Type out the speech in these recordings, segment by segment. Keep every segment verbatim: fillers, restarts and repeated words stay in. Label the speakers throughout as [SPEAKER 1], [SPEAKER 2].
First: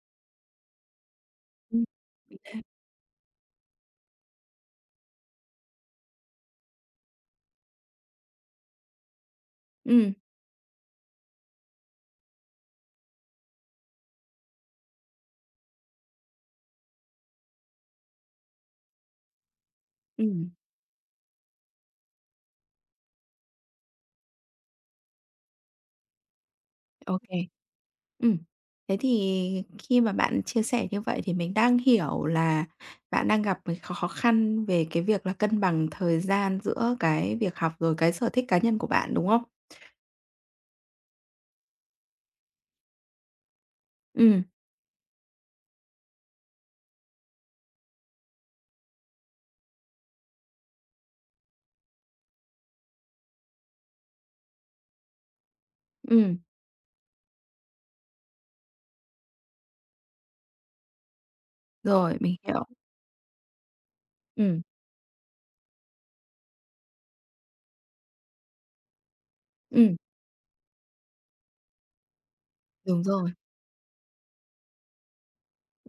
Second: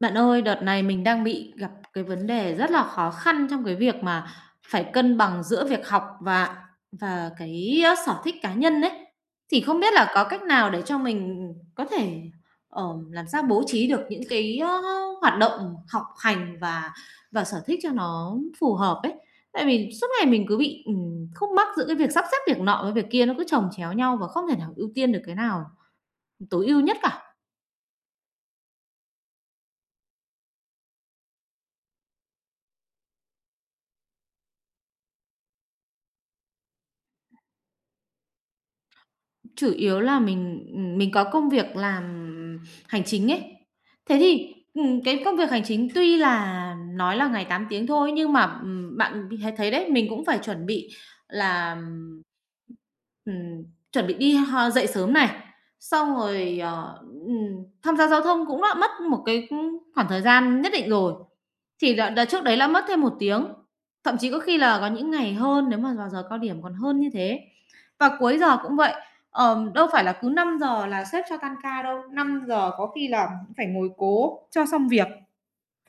[SPEAKER 1] Bạn ơi, đợt này mình đang bị gặp
[SPEAKER 2] Ừm.
[SPEAKER 1] cái vấn đề rất là khó khăn trong cái việc mà phải cân bằng giữa việc học và và cái, ơ, sở thích cá nhân đấy. Thì không biết là
[SPEAKER 2] Ừm.
[SPEAKER 1] có cách nào để cho mình có thể, ờ, làm sao bố trí được những cái, ơ, hoạt động học hành và và sở thích cho nó phù hợp ấy. Tại vì suốt ngày mình
[SPEAKER 2] Ừm.
[SPEAKER 1] cứ bị, ừm, khúc mắc giữa cái việc sắp xếp việc nọ với việc kia, nó cứ chồng chéo nhau và không thể nào ưu tiên được cái nào tối ưu nhất
[SPEAKER 2] Ô
[SPEAKER 1] cả.
[SPEAKER 2] kê. Ừm, thế thì khi mà bạn chia sẻ như vậy thì mình đang hiểu là bạn đang gặp cái khó khó khăn về cái việc là cân bằng thời gian giữa cái việc học, rồi cái sở thích cá nhân của bạn, đúng không?
[SPEAKER 1] Chủ yếu là mình, mình có công việc làm hành chính ấy. Thế
[SPEAKER 2] Ừm.
[SPEAKER 1] thì, ừm, cái công việc hành chính tuy là nói là ngày tám tiếng thôi nhưng mà, ừm, bạn thấy thấy đấy, mình cũng phải chuẩn bị là, ừm, chuẩn bị đi h dậy sớm này, xong
[SPEAKER 2] Ừm.
[SPEAKER 1] rồi, ờ, ừm, tham gia giao thông cũng đã mất một cái, ưm, khoảng thời gian nhất định rồi, thì là
[SPEAKER 2] Rồi,
[SPEAKER 1] đợt
[SPEAKER 2] mình
[SPEAKER 1] trước đấy
[SPEAKER 2] hiểu.
[SPEAKER 1] là mất thêm một tiếng, thậm chí có khi
[SPEAKER 2] Ừm.
[SPEAKER 1] là có những ngày hơn nếu mà vào giờ cao điểm còn hơn như thế. Và cuối giờ cũng vậy. Ờm, đâu
[SPEAKER 2] Ừm.
[SPEAKER 1] phải là cứ năm giờ là sếp cho tan ca đâu, năm giờ có
[SPEAKER 2] Đúng
[SPEAKER 1] khi là
[SPEAKER 2] rồi.
[SPEAKER 1] cũng phải ngồi cố cho xong việc,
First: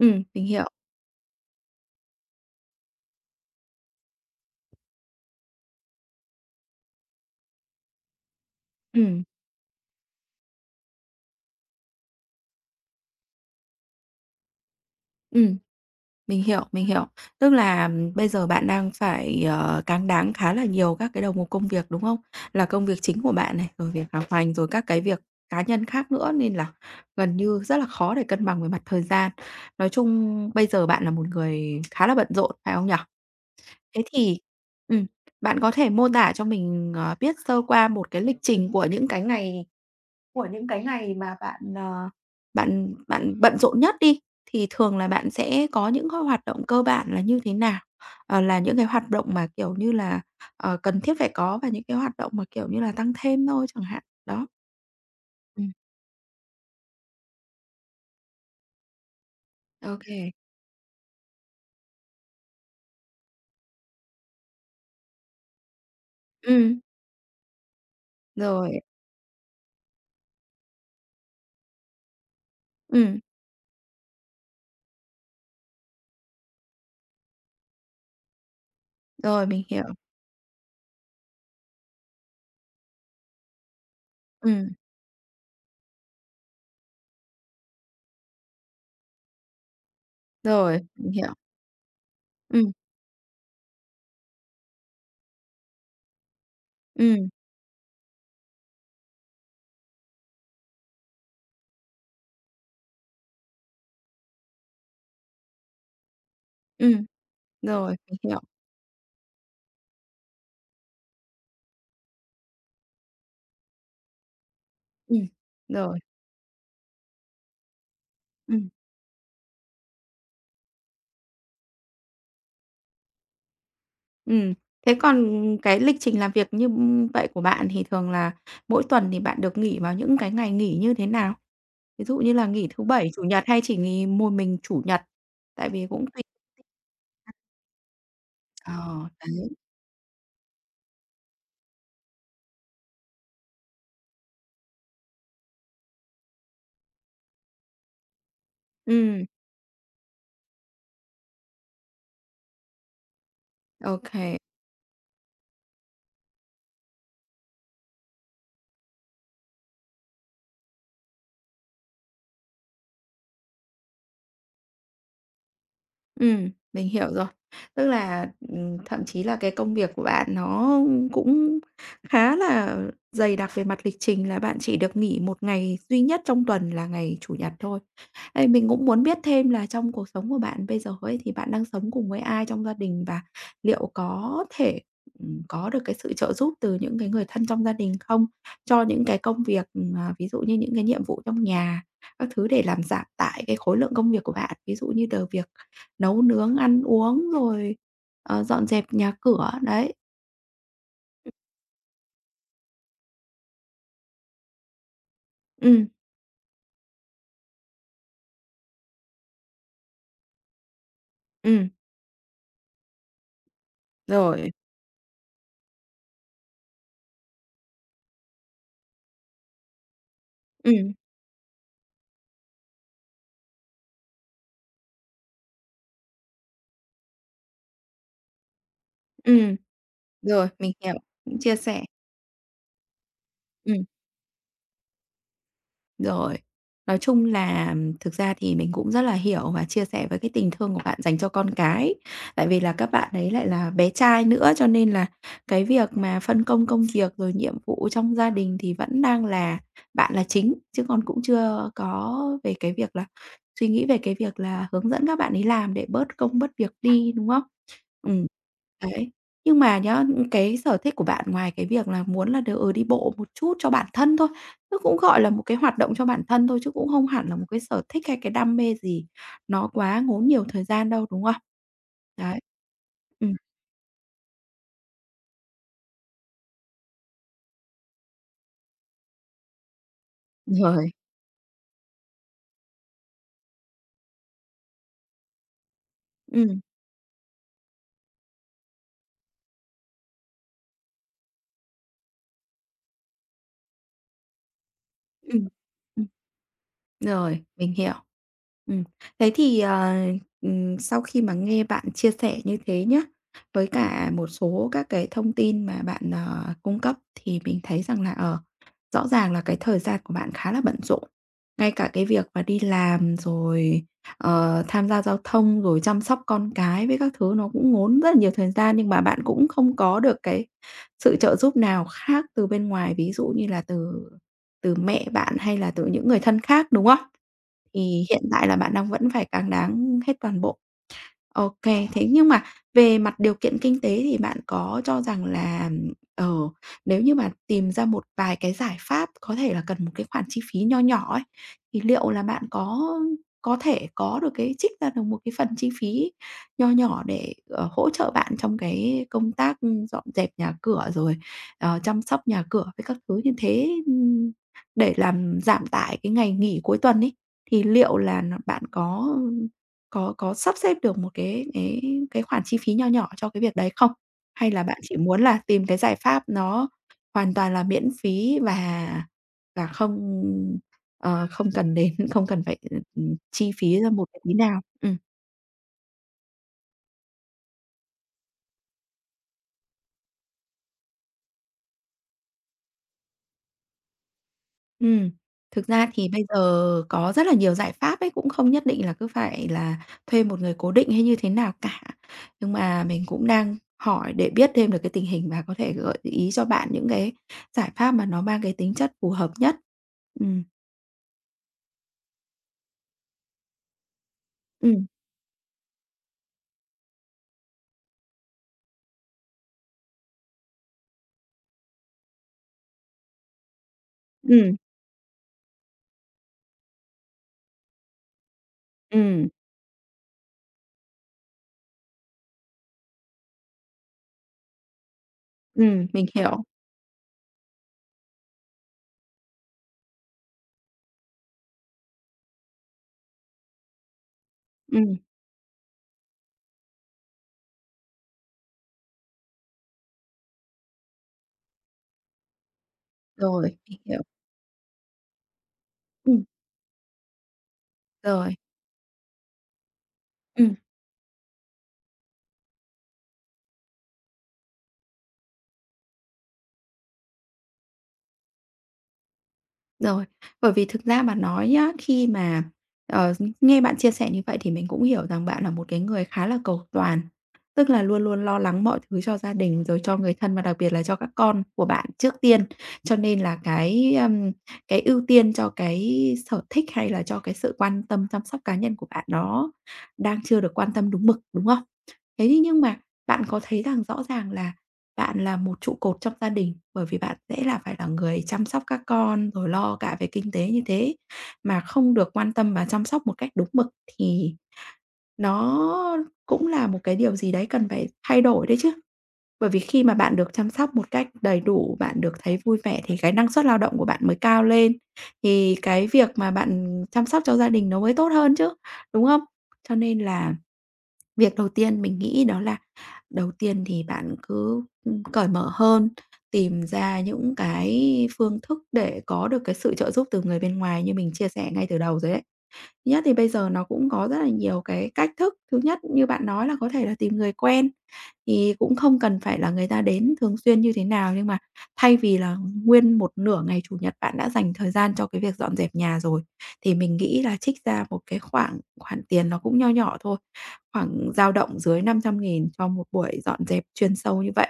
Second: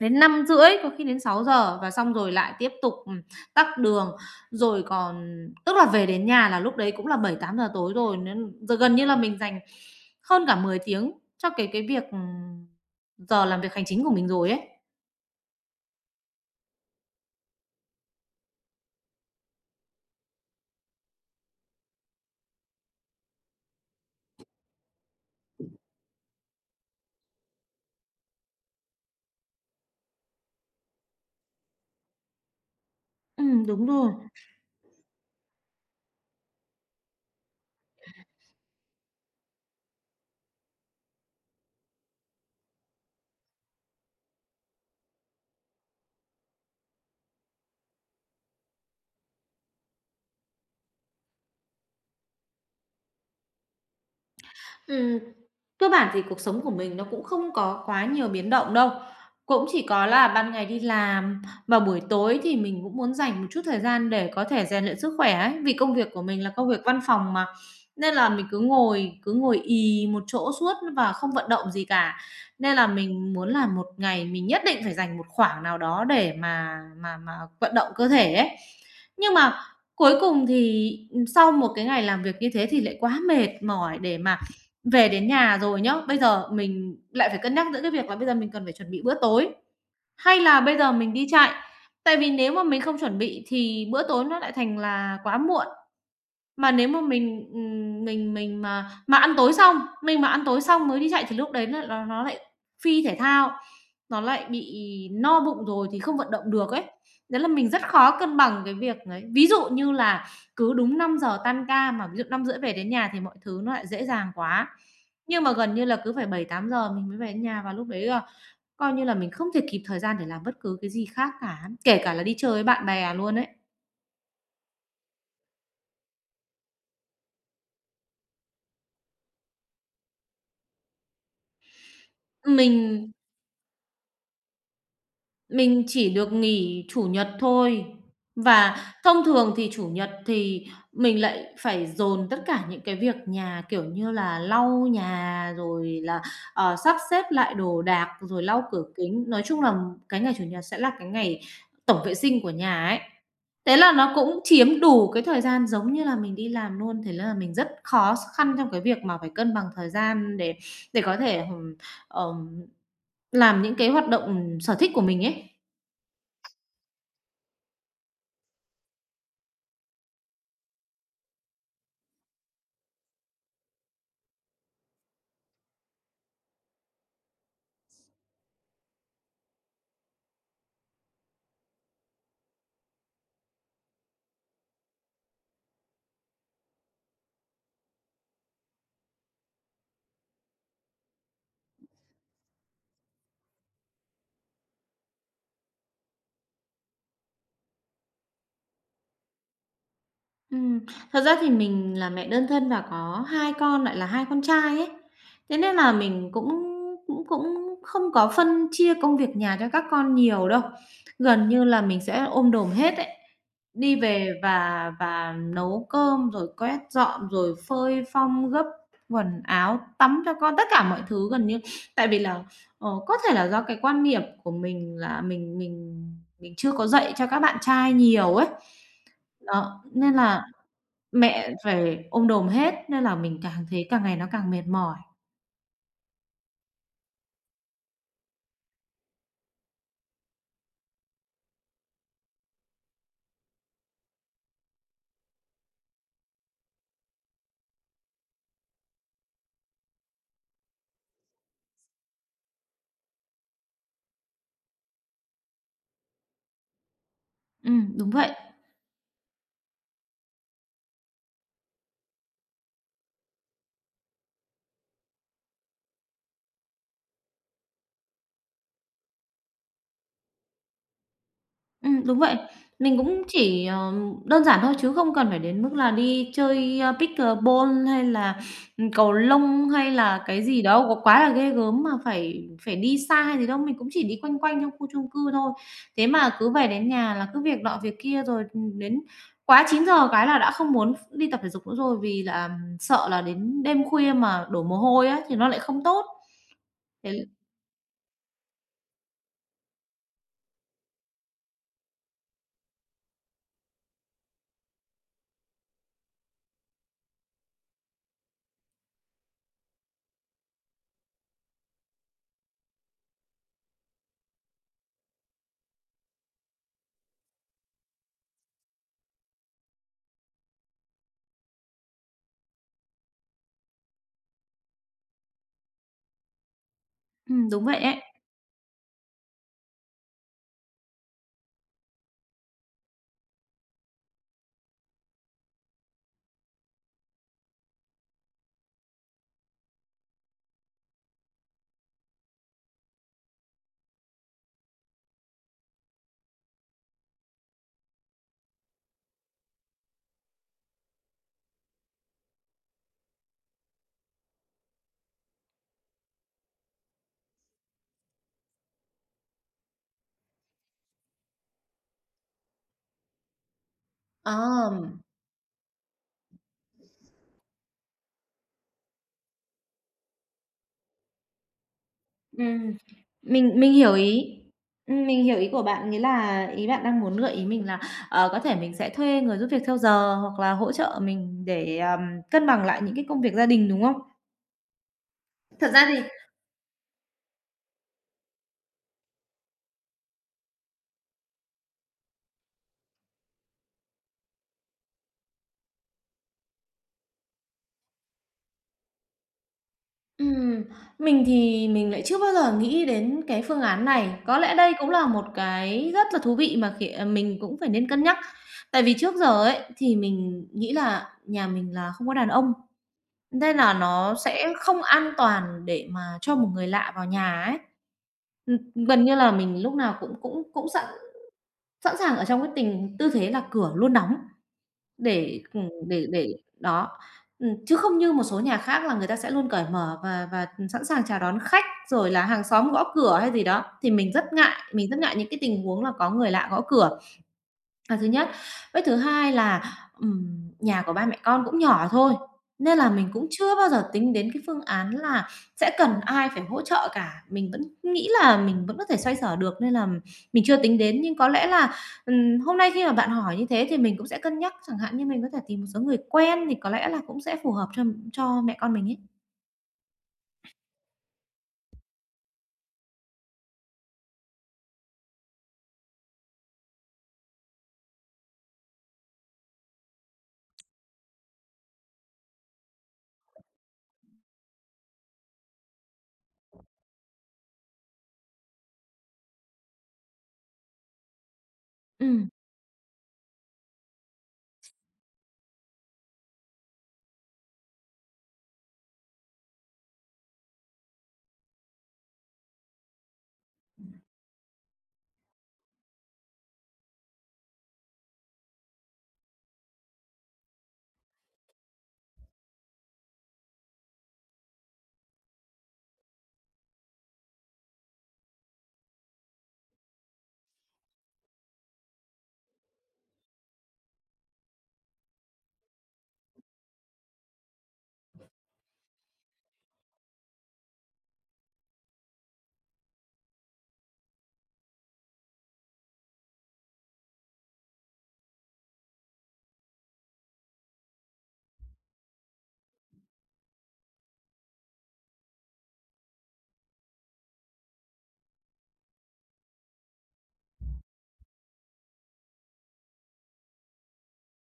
[SPEAKER 1] đến năm
[SPEAKER 2] mình hiểu.
[SPEAKER 1] rưỡi có khi đến sáu giờ và xong rồi lại tiếp tục, ừm, tắc đường. Rồi còn tức là về đến nhà là lúc đấy cũng là bảy tám giờ tối rồi, nên giờ gần như là
[SPEAKER 2] Ừm.
[SPEAKER 1] mình dành hơn cả mười tiếng cho cái cái việc, ừm, giờ làm việc hành chính của mình rồi ấy.
[SPEAKER 2] Ừm. Mình hiểu, mình hiểu. Tức là bây giờ bạn đang phải, ờ, cáng đáng khá là nhiều các cái đầu mục công việc, đúng không? Là công việc chính của bạn này, rồi việc học hành, rồi các cái việc cá nhân khác nữa nên là gần như rất là khó để cân bằng về mặt thời gian. Nói chung bây giờ bạn là một người khá là bận rộn, phải không nhở?
[SPEAKER 1] Ừm, đúng
[SPEAKER 2] Thế
[SPEAKER 1] rồi.
[SPEAKER 2] thì ừm, bạn có thể mô tả cho mình, ờ, biết sơ qua một cái lịch trình của những cái ngày của những cái ngày mà bạn, ờ, bạn bạn bận rộn nhất đi, thì thường là bạn sẽ có những cái hoạt động cơ bản là như thế nào? Ờ, là những cái hoạt động mà, kiểu như là, ờ, cần thiết phải có và những cái hoạt động mà, kiểu như là, tăng thêm thôi chẳng hạn, đó.
[SPEAKER 1] Ừm.
[SPEAKER 2] Ừm.
[SPEAKER 1] Cơ bản thì cuộc sống của mình nó cũng không có quá nhiều biến động đâu, cũng chỉ
[SPEAKER 2] Ô
[SPEAKER 1] có
[SPEAKER 2] kê.
[SPEAKER 1] là ban ngày đi làm và buổi tối thì mình cũng muốn dành một chút thời gian để có thể rèn luyện sức khỏe ấy, vì công việc của mình là công việc văn phòng mà. Nên là mình cứ
[SPEAKER 2] Rồi.
[SPEAKER 1] ngồi cứ ngồi ì một chỗ suốt và không vận động gì cả. Nên là
[SPEAKER 2] Ừm.
[SPEAKER 1] mình muốn là một ngày mình nhất định phải dành một khoảng nào đó để mà mà mà vận động cơ thể ấy. Nhưng
[SPEAKER 2] Rồi,
[SPEAKER 1] mà
[SPEAKER 2] mình hiểu.
[SPEAKER 1] cuối cùng thì, ừ, sau một cái ngày làm việc như thế thì lại quá mệt mỏi để mà
[SPEAKER 2] Ừm.
[SPEAKER 1] về đến nhà rồi nhá, bây giờ mình lại phải cân nhắc giữa cái việc là bây giờ mình cần phải chuẩn bị bữa tối, hay là bây
[SPEAKER 2] Rồi,
[SPEAKER 1] giờ mình
[SPEAKER 2] mình
[SPEAKER 1] đi
[SPEAKER 2] hiểu.
[SPEAKER 1] chạy. Tại vì nếu mà
[SPEAKER 2] Ừm.
[SPEAKER 1] mình không chuẩn bị thì bữa tối nó lại thành là quá muộn. Mà nếu mà
[SPEAKER 2] Ừm.
[SPEAKER 1] mình, ừm, mình mình mà mà ăn tối xong, mình mà ăn tối xong mới đi chạy thì lúc đấy nó nó nó lại phi thể thao, nó lại bị no bụng rồi thì không vận động được ấy.
[SPEAKER 2] Ừm.
[SPEAKER 1] Đấy là mình rất
[SPEAKER 2] Rồi, mình
[SPEAKER 1] khó cân
[SPEAKER 2] hiểu.
[SPEAKER 1] bằng cái việc ấy. Ví dụ như là cứ đúng năm giờ tan ca, mà ví dụ năm rưỡi về đến nhà thì mọi thứ nó lại dễ dàng quá.
[SPEAKER 2] Ừm.
[SPEAKER 1] Nhưng mà gần như là
[SPEAKER 2] Rồi.
[SPEAKER 1] cứ phải bảy tám giờ mình mới về đến nhà và lúc đấy là
[SPEAKER 2] Ừm.
[SPEAKER 1] coi như là mình không thể kịp thời gian để làm bất cứ cái gì khác cả, kể cả là đi chơi với bạn bè luôn ấy.
[SPEAKER 2] Ừm, thế còn cái lịch trình làm việc như vậy của bạn thì thường là mỗi tuần thì bạn được nghỉ vào những cái ngày nghỉ như thế nào? Ví dụ như là nghỉ thứ Bảy,
[SPEAKER 1] Mình
[SPEAKER 2] Chủ nhật hay chỉ nghỉ một mình Chủ nhật? Tại
[SPEAKER 1] Mình
[SPEAKER 2] vì cũng
[SPEAKER 1] chỉ
[SPEAKER 2] tùy.
[SPEAKER 1] được nghỉ Chủ nhật thôi. Và
[SPEAKER 2] Ờ,
[SPEAKER 1] thông
[SPEAKER 2] đấy.
[SPEAKER 1] thường thì Chủ nhật thì mình lại phải dồn tất cả những cái việc nhà, kiểu như là, lau nhà, rồi là, ờ, sắp xếp lại đồ đạc, rồi lau cửa kính.
[SPEAKER 2] Ừm.
[SPEAKER 1] Nói chung là cái ngày Chủ nhật sẽ là cái ngày tổng vệ sinh của nhà ấy. Thế là
[SPEAKER 2] Ok
[SPEAKER 1] nó
[SPEAKER 2] kê.
[SPEAKER 1] cũng chiếm đủ cái thời gian giống như là mình đi làm luôn, thế là mình rất khó khăn trong cái việc mà phải cân bằng thời gian để để có thể, ừm, ờm làm những cái hoạt động sở thích của mình ấy.
[SPEAKER 2] Ừm, mình hiểu rồi. Tức là, ừm, thậm chí là cái công việc của bạn nó cũng khá là dày đặc về mặt lịch trình là bạn chỉ được nghỉ một ngày duy nhất trong tuần là ngày Chủ nhật thôi. Ê, mình cũng muốn biết thêm là trong cuộc sống của bạn bây giờ ấy thì bạn đang sống cùng với ai trong gia đình và liệu có thể, ừm, có được cái sự trợ giúp từ những cái người thân trong gia đình không? Cho những cái công việc, ừm, à, ví dụ như những cái nhiệm vụ trong nhà, các thứ để làm giảm tải cái khối lượng công việc của bạn, ví dụ như từ việc nấu nướng, ăn uống rồi, ờ, dọn dẹp nhà cửa, đấy.
[SPEAKER 1] Ừm, thật ra thì mình là mẹ đơn thân và có hai con, lại là hai con trai ấy. Thế nên
[SPEAKER 2] Ừ,
[SPEAKER 1] là mình cũng cũng cũng không có phân chia công việc nhà cho các con nhiều đâu. Gần như
[SPEAKER 2] ừ,
[SPEAKER 1] là mình sẽ ôm đồm hết ấy, đi về
[SPEAKER 2] rồi.
[SPEAKER 1] và và nấu cơm, rồi quét dọn, rồi phơi phong, gấp quần áo, tắm cho con, tất
[SPEAKER 2] Ừ,
[SPEAKER 1] cả mọi thứ gần như tại vì là, ờ, có thể là do cái quan niệm của mình là mình mình mình chưa có dạy cho các bạn trai nhiều ấy.
[SPEAKER 2] ừ,
[SPEAKER 1] Đó, nên là
[SPEAKER 2] rồi, mình hiểu, những
[SPEAKER 1] mẹ
[SPEAKER 2] chia sẻ.
[SPEAKER 1] phải ôm đồm hết nên là mình càng
[SPEAKER 2] Ừ.
[SPEAKER 1] thấy càng ngày nó càng mệt mỏi.
[SPEAKER 2] Rồi. Nói chung là thực ra thì mình cũng rất là hiểu và chia sẻ với cái tình thương của bạn dành cho con cái. Tại vì là các bạn ấy lại là bé trai nữa, cho nên là cái việc mà phân công công việc rồi nhiệm vụ trong gia đình thì vẫn đang là bạn là chính, chứ còn cũng chưa có về cái việc là suy nghĩ về cái việc là hướng dẫn các bạn ấy làm để bớt công bớt việc đi, đúng không?
[SPEAKER 1] Ừm, đúng
[SPEAKER 2] Ừm.
[SPEAKER 1] vậy.
[SPEAKER 2] Đấy. Nhưng mà nhá, cái sở thích của bạn ngoài cái việc là muốn là được, ừ, đi bộ một chút cho bản thân thôi nó cũng, gọi là, một cái hoạt động cho bản thân thôi chứ cũng không hẳn là một cái sở thích hay cái đam mê gì nó quá ngốn nhiều thời gian đâu, đúng không?
[SPEAKER 1] Ừm, đúng vậy.
[SPEAKER 2] Đấy.
[SPEAKER 1] Mình cũng
[SPEAKER 2] Ừm.
[SPEAKER 1] chỉ, ờ, đơn giản thôi chứ không cần phải đến mức là đi chơi, a, pickleball hay là, ừm, cầu lông hay là cái gì đó
[SPEAKER 2] Rồi.
[SPEAKER 1] có quá là ghê gớm mà phải phải đi xa hay gì đâu. Mình cũng chỉ đi quanh quanh trong khu chung cư thôi. Thế mà cứ
[SPEAKER 2] Ừm.
[SPEAKER 1] về đến nhà là cứ việc nọ việc kia rồi, ừm, đến quá chín giờ cái là đã không muốn ph đi tập thể dục nữa rồi vì là ừ, sợ là đến đêm khuya mà đổ mồ hôi á thì nó
[SPEAKER 2] Ừm.
[SPEAKER 1] lại không tốt. Thế
[SPEAKER 2] Rồi, mình hiểu. Ừm, thế thì, ờ, ừm, sau khi mà nghe bạn chia sẻ như thế nhé, với cả một số các cái thông tin mà bạn, ờ, cung cấp thì mình thấy rằng là, ở rõ ràng là cái thời gian của bạn khá là bận rộn. Ngay cả cái việc mà đi làm rồi, ờ, tham gia giao thông, rồi chăm sóc con cái với các thứ nó cũng ngốn rất là nhiều thời gian, nhưng mà bạn cũng không có được cái sự trợ giúp nào khác từ bên ngoài, ví dụ như là từ từ mẹ bạn hay là từ những người thân khác, đúng không?
[SPEAKER 1] ừm, đúng vậy ấy.
[SPEAKER 2] Thì hiện tại là bạn đang vẫn phải càng đáng hết toàn bộ. OK. Thế nhưng mà về mặt điều kiện kinh tế thì bạn có cho rằng là, ờ, nếu như mà tìm ra một vài cái giải pháp có thể là cần một cái khoản chi phí nho nhỏ ấy, thì liệu là bạn có có thể có được cái trích ra được một cái phần chi phí nho nhỏ để, ờ, hỗ trợ bạn trong cái công tác, ừ, dọn dẹp nhà cửa rồi, ờ, chăm sóc nhà cửa với các thứ như thế, ừm, để làm giảm tải cái ngày nghỉ cuối tuần ấy, thì liệu là n bạn có có có sắp xếp được một cái cái cái khoản chi phí nho nhỏ cho cái việc đấy không? Hay là
[SPEAKER 1] ờ
[SPEAKER 2] bạn chỉ muốn là tìm cái giải pháp nó hoàn toàn là miễn phí và và không, ờ, không cần đến không cần phải,
[SPEAKER 1] ừm,
[SPEAKER 2] ừm, chi
[SPEAKER 1] mình mình
[SPEAKER 2] phí ra
[SPEAKER 1] hiểu
[SPEAKER 2] một cái
[SPEAKER 1] ý.
[SPEAKER 2] tí nào? Ừm.
[SPEAKER 1] Ừm, mình hiểu ý của bạn, nghĩa là ý bạn đang muốn gợi ý mình là, ờ, có thể mình sẽ thuê người giúp việc theo giờ hoặc là hỗ trợ mình để, ờm, cân bằng lại những cái công việc gia đình, đúng không?
[SPEAKER 2] Ừm, thực
[SPEAKER 1] Thật ra
[SPEAKER 2] ra
[SPEAKER 1] thì
[SPEAKER 2] thì bây giờ có rất là nhiều giải pháp ấy, cũng không nhất định là cứ phải là thuê một người cố định hay như thế nào cả. Nhưng mà mình cũng đang hỏi để biết thêm được cái tình hình và có thể gợi ý cho bạn những cái giải pháp mà nó mang cái tính chất phù hợp nhất. Ừm.
[SPEAKER 1] ừm, mình thì mình lại chưa bao giờ nghĩ đến cái phương án này. Có lẽ đây
[SPEAKER 2] Ừm.
[SPEAKER 1] cũng là một cái rất là thú vị mà khi à, mình cũng phải nên cân nhắc. Tại vì trước giờ ấy, thì mình nghĩ là nhà mình là không có đàn ông. Nên là nó sẽ
[SPEAKER 2] Ừm.
[SPEAKER 1] không an toàn để mà cho một người lạ vào nhà ấy. Ừm, gần như
[SPEAKER 2] Ừm.
[SPEAKER 1] là mình lúc nào cũng cũng cũng sẵn sẵn sàng ở trong cái tình tư thế là cửa luôn đóng để, ừm,
[SPEAKER 2] ừm,
[SPEAKER 1] để
[SPEAKER 2] mình
[SPEAKER 1] để
[SPEAKER 2] hiểu.
[SPEAKER 1] đó. Ừm, chứ không như một số nhà khác là người ta sẽ luôn cởi mở và và, sẵn sàng chào đón khách, rồi là hàng xóm gõ cửa hay gì đó, thì mình rất ngại, mình
[SPEAKER 2] Ừm.
[SPEAKER 1] rất ngại những cái tình huống là có người lạ gõ cửa. Là thứ nhất. Với thứ hai là, ừm, nhà của ba mẹ con cũng nhỏ thôi, nên là mình cũng
[SPEAKER 2] Rồi,
[SPEAKER 1] chưa bao
[SPEAKER 2] mình
[SPEAKER 1] giờ
[SPEAKER 2] hiểu.
[SPEAKER 1] tính đến cái phương án là sẽ cần
[SPEAKER 2] Ừm.
[SPEAKER 1] ai phải hỗ trợ cả. Mình vẫn nghĩ
[SPEAKER 2] Rồi.
[SPEAKER 1] là mình vẫn có thể xoay sở được nên là mình
[SPEAKER 2] Ừm.
[SPEAKER 1] chưa tính đến. Nhưng có lẽ là, ừm, hôm nay khi mà bạn hỏi như thế thì mình cũng sẽ cân nhắc, chẳng hạn như mình có thể tìm một số người quen thì có lẽ là cũng sẽ phù hợp cho cho mẹ con mình ấy.
[SPEAKER 2] Rồi, bởi vì thực ra mà nói nhá, khi mà, ờ, nghe bạn chia sẻ như vậy thì mình cũng hiểu rằng bạn là một cái người khá là cầu toàn, tức là luôn luôn lo lắng mọi thứ cho gia đình, rồi cho người thân và đặc biệt là cho các con của bạn trước tiên. Cho nên là cái, ưm, cái ưu tiên cho cái sở thích hay là cho cái sự quan tâm chăm sóc cá nhân của bạn nó đang chưa được quan tâm đúng mực, đúng không?
[SPEAKER 1] Ừm,
[SPEAKER 2] Thế thì nhưng mà bạn có thấy rằng rõ ràng là bạn là một trụ cột trong gia đình, bởi vì bạn sẽ là phải là người chăm sóc các con, rồi lo cả về kinh tế như thế, mà không được quan tâm và chăm sóc một cách đúng mực thì nó cũng là một cái điều gì đấy cần phải thay đổi đấy chứ. Bởi vì khi mà bạn được chăm sóc một cách đầy đủ, bạn được thấy vui vẻ thì cái năng suất lao động của bạn mới cao lên, thì cái việc mà bạn chăm sóc cho gia đình nó mới tốt hơn chứ, đúng không? Cho nên là việc đầu tiên mình nghĩ đó là đầu tiên thì bạn cứ, ừ, cởi mở hơn, tìm ra những cái phương thức để có được cái sự trợ giúp từ người bên ngoài như mình chia sẻ ngay từ đầu rồi đấy. Thứ nhất thì bây giờ nó cũng có rất là nhiều cái cách thức. Thứ nhất như bạn nói là có thể là tìm người quen, thì cũng không cần phải là người ta đến thường xuyên như thế nào, nhưng mà thay vì là nguyên một nửa ngày Chủ nhật bạn đã dành thời gian cho cái việc dọn dẹp nhà rồi, thì mình nghĩ là trích ra một cái khoảng khoản tiền nó cũng nho nhỏ thôi, khoảng dao động dưới năm trăm nghìn cho một buổi dọn dẹp chuyên sâu như vậy.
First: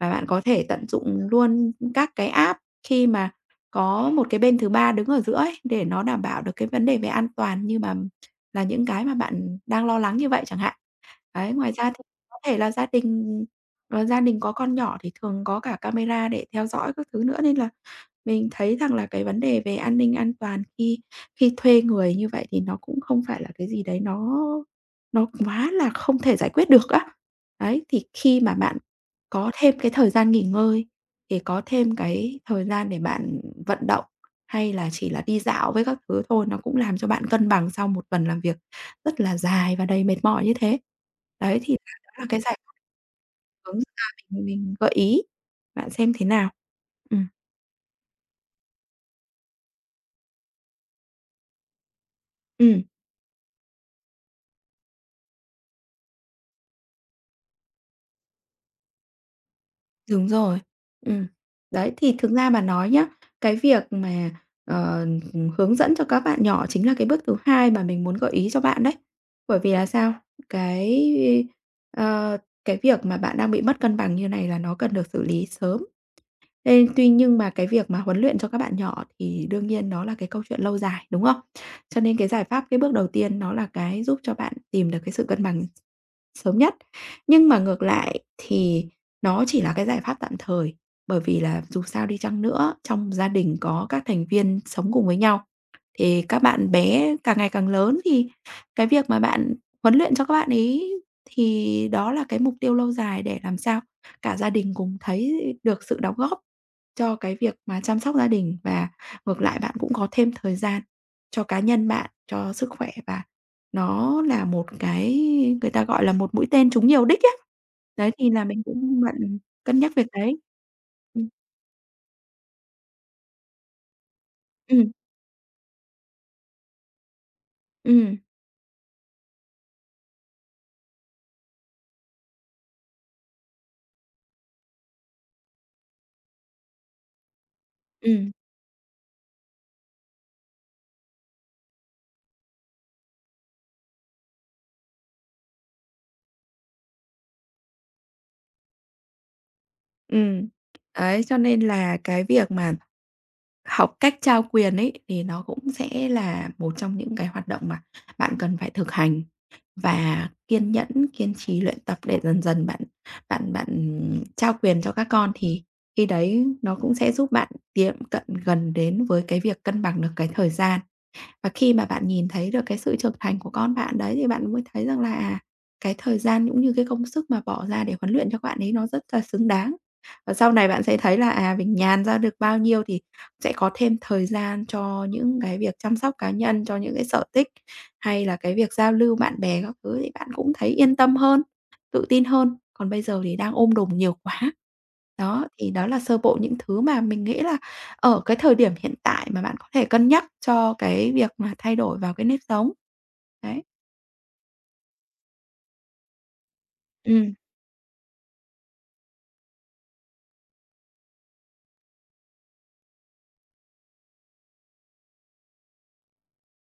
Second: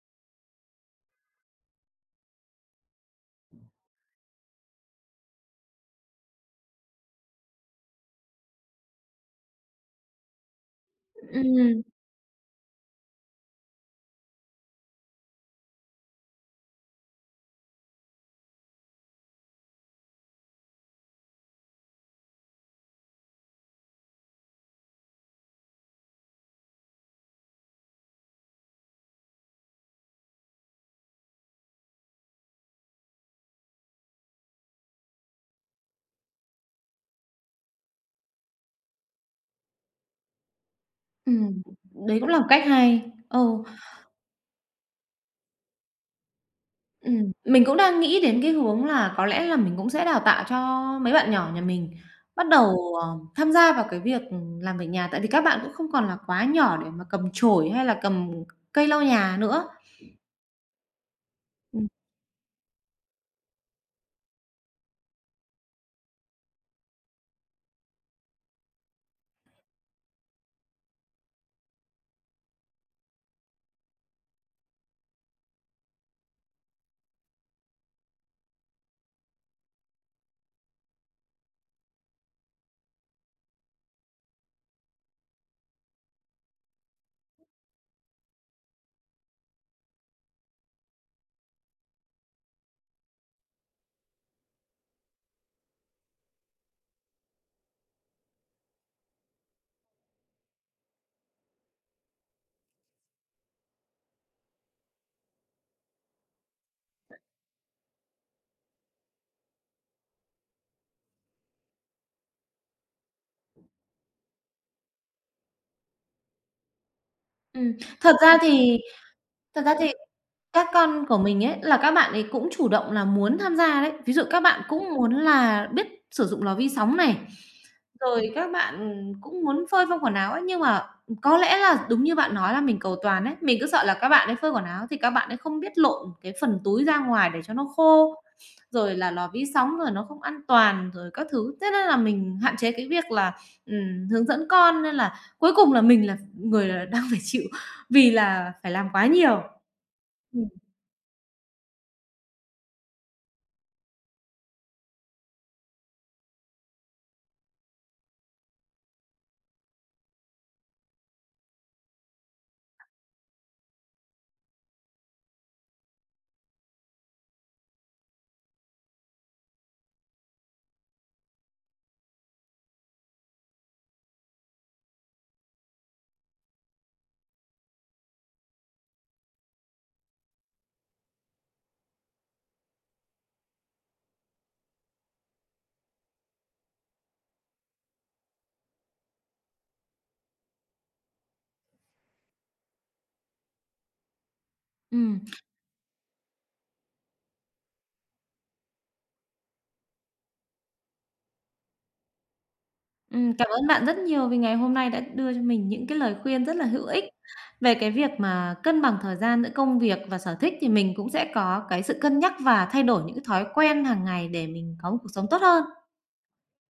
[SPEAKER 2] Và bạn có thể tận dụng luôn các cái app khi mà có một cái bên thứ ba đứng ở giữa ấy, để nó đảm bảo được cái vấn đề về an toàn như mà là những cái mà bạn đang lo lắng như vậy chẳng hạn. Đấy, ngoài
[SPEAKER 1] ừm,
[SPEAKER 2] ra thì có thể là gia đình ờ, gia đình có con nhỏ thì thường có cả camera để theo dõi các thứ nữa, nên là mình thấy rằng là cái vấn đề về an ninh an toàn khi khi thuê người như vậy thì nó cũng không phải là cái gì đấy nó nó quá là không thể giải quyết được á. Đấy, thì khi mà bạn có thêm cái thời gian nghỉ ngơi thì có thêm cái thời gian để bạn vận động, hay là chỉ là đi dạo với các thứ thôi, nó cũng làm cho bạn cân bằng sau một tuần làm việc rất là dài và đầy mệt mỏi như thế. Đấy,
[SPEAKER 1] ừm,
[SPEAKER 2] thì là đó
[SPEAKER 1] đấy
[SPEAKER 2] là
[SPEAKER 1] cũng là
[SPEAKER 2] cái
[SPEAKER 1] một
[SPEAKER 2] giải
[SPEAKER 1] cách
[SPEAKER 2] pháp
[SPEAKER 1] hay. Ừ.
[SPEAKER 2] hướng ra mình mình gợi ý, bạn xem thế nào. Ừm.
[SPEAKER 1] Ừm, mình cũng đang nghĩ đến cái hướng là có lẽ là mình cũng sẽ đào tạo cho mấy bạn nhỏ nhà mình bắt
[SPEAKER 2] Ừm.
[SPEAKER 1] đầu, ờ, tham gia vào cái việc, làm việc nhà, tại vì các bạn cũng không còn là quá nhỏ để mà cầm chổi hay là cầm cây lau nhà nữa.
[SPEAKER 2] Đúng rồi. Ừm.
[SPEAKER 1] Ừm.
[SPEAKER 2] Đấy, thì thực ra mà nói nhá, cái việc mà, ờ, hướng dẫn cho các bạn nhỏ chính là cái bước thứ hai mà mình muốn gợi ý cho bạn đấy. Bởi vì là sao? Cái, ờ, cái việc mà bạn đang bị mất cân bằng như này là nó cần được xử lý sớm. Ê, tuy nhưng mà cái việc mà huấn luyện cho các bạn nhỏ thì đương nhiên nó là cái câu chuyện lâu dài, đúng không? Cho nên cái giải pháp, cái bước đầu tiên nó là cái giúp cho bạn tìm được cái sự cân bằng sớm nhất. Nhưng mà ngược lại thì nó chỉ là cái giải pháp tạm thời, bởi vì là dù sao đi chăng nữa, trong gia đình có các thành viên sống cùng với nhau, thì các bạn bé càng ngày càng lớn thì cái việc mà bạn huấn luyện cho các bạn ấy thì đó là cái mục tiêu lâu dài để làm sao cả gia đình cùng thấy được sự đóng góp cho cái việc mà chăm sóc gia đình và ngược lại bạn cũng có thêm thời gian cho cá nhân bạn, cho sức khỏe và nó là một cái người ta gọi là một mũi tên trúng nhiều đích á.
[SPEAKER 1] Ừm,
[SPEAKER 2] Đấy,
[SPEAKER 1] thật
[SPEAKER 2] thì
[SPEAKER 1] ra
[SPEAKER 2] là mình
[SPEAKER 1] thì
[SPEAKER 2] cũng bận
[SPEAKER 1] thật ra
[SPEAKER 2] cân
[SPEAKER 1] thì
[SPEAKER 2] nhắc việc đấy.
[SPEAKER 1] các con của
[SPEAKER 2] Ừm.
[SPEAKER 1] mình ấy, là các bạn ấy cũng chủ động là muốn tham gia đấy. Ví dụ các bạn
[SPEAKER 2] Ừm.
[SPEAKER 1] cũng muốn là biết sử dụng lò vi sóng này.
[SPEAKER 2] Ừm.
[SPEAKER 1] Rồi các bạn cũng muốn phơi phong quần áo ấy, nhưng mà có lẽ là đúng như bạn nói là mình cầu toàn ấy, mình cứ sợ là các bạn ấy phơi quần áo thì các bạn ấy không biết lộn cái phần túi ra ngoài để cho nó khô,
[SPEAKER 2] Ừm.
[SPEAKER 1] rồi là lò vi sóng rồi nó không an toàn rồi các thứ. Thế nên là mình hạn chế cái việc là, ừm, hướng dẫn con nên là cuối cùng là mình là người là đang phải chịu vì là phải làm quá nhiều. Ừm.
[SPEAKER 2] Ừm. Đấy, cho nên là cái việc mà học cách trao quyền ấy, thì nó cũng sẽ là một trong những cái hoạt động mà bạn cần phải thực hành và kiên nhẫn, kiên trì luyện tập để dần dần bạn bạn bạn trao quyền cho các con, thì khi đấy nó cũng sẽ giúp bạn tiệm cận gần đến với cái việc cân bằng được cái thời gian. Và khi mà bạn nhìn thấy được cái sự trưởng thành của con bạn đấy thì bạn mới thấy rằng là, à, cái thời gian cũng như cái công sức mà bỏ ra để huấn luyện cho bạn ấy nó rất là xứng đáng. Và sau này bạn sẽ thấy là, à, mình nhàn ra được bao nhiêu thì sẽ có thêm thời gian cho những cái việc chăm sóc cá nhân, cho những cái sở thích, hay là cái việc giao lưu bạn bè các thứ thì bạn cũng thấy yên tâm hơn, tự tin hơn. Còn bây giờ thì đang ôm đồm nhiều quá.
[SPEAKER 1] Ừm.
[SPEAKER 2] Đó, thì đó là sơ bộ những thứ mà mình nghĩ là ở cái thời điểm hiện tại mà bạn có thể cân nhắc cho cái việc mà thay đổi vào cái nếp sống.
[SPEAKER 1] Ừm, cảm
[SPEAKER 2] Đấy.
[SPEAKER 1] ơn bạn rất nhiều vì ngày hôm nay đã đưa cho mình những cái lời khuyên rất là hữu ích
[SPEAKER 2] Ừm.
[SPEAKER 1] về cái việc mà cân bằng thời gian giữa công việc và sở thích, thì mình cũng sẽ có cái sự cân nhắc và thay đổi những cái thói quen hàng ngày để mình có một cuộc sống tốt hơn.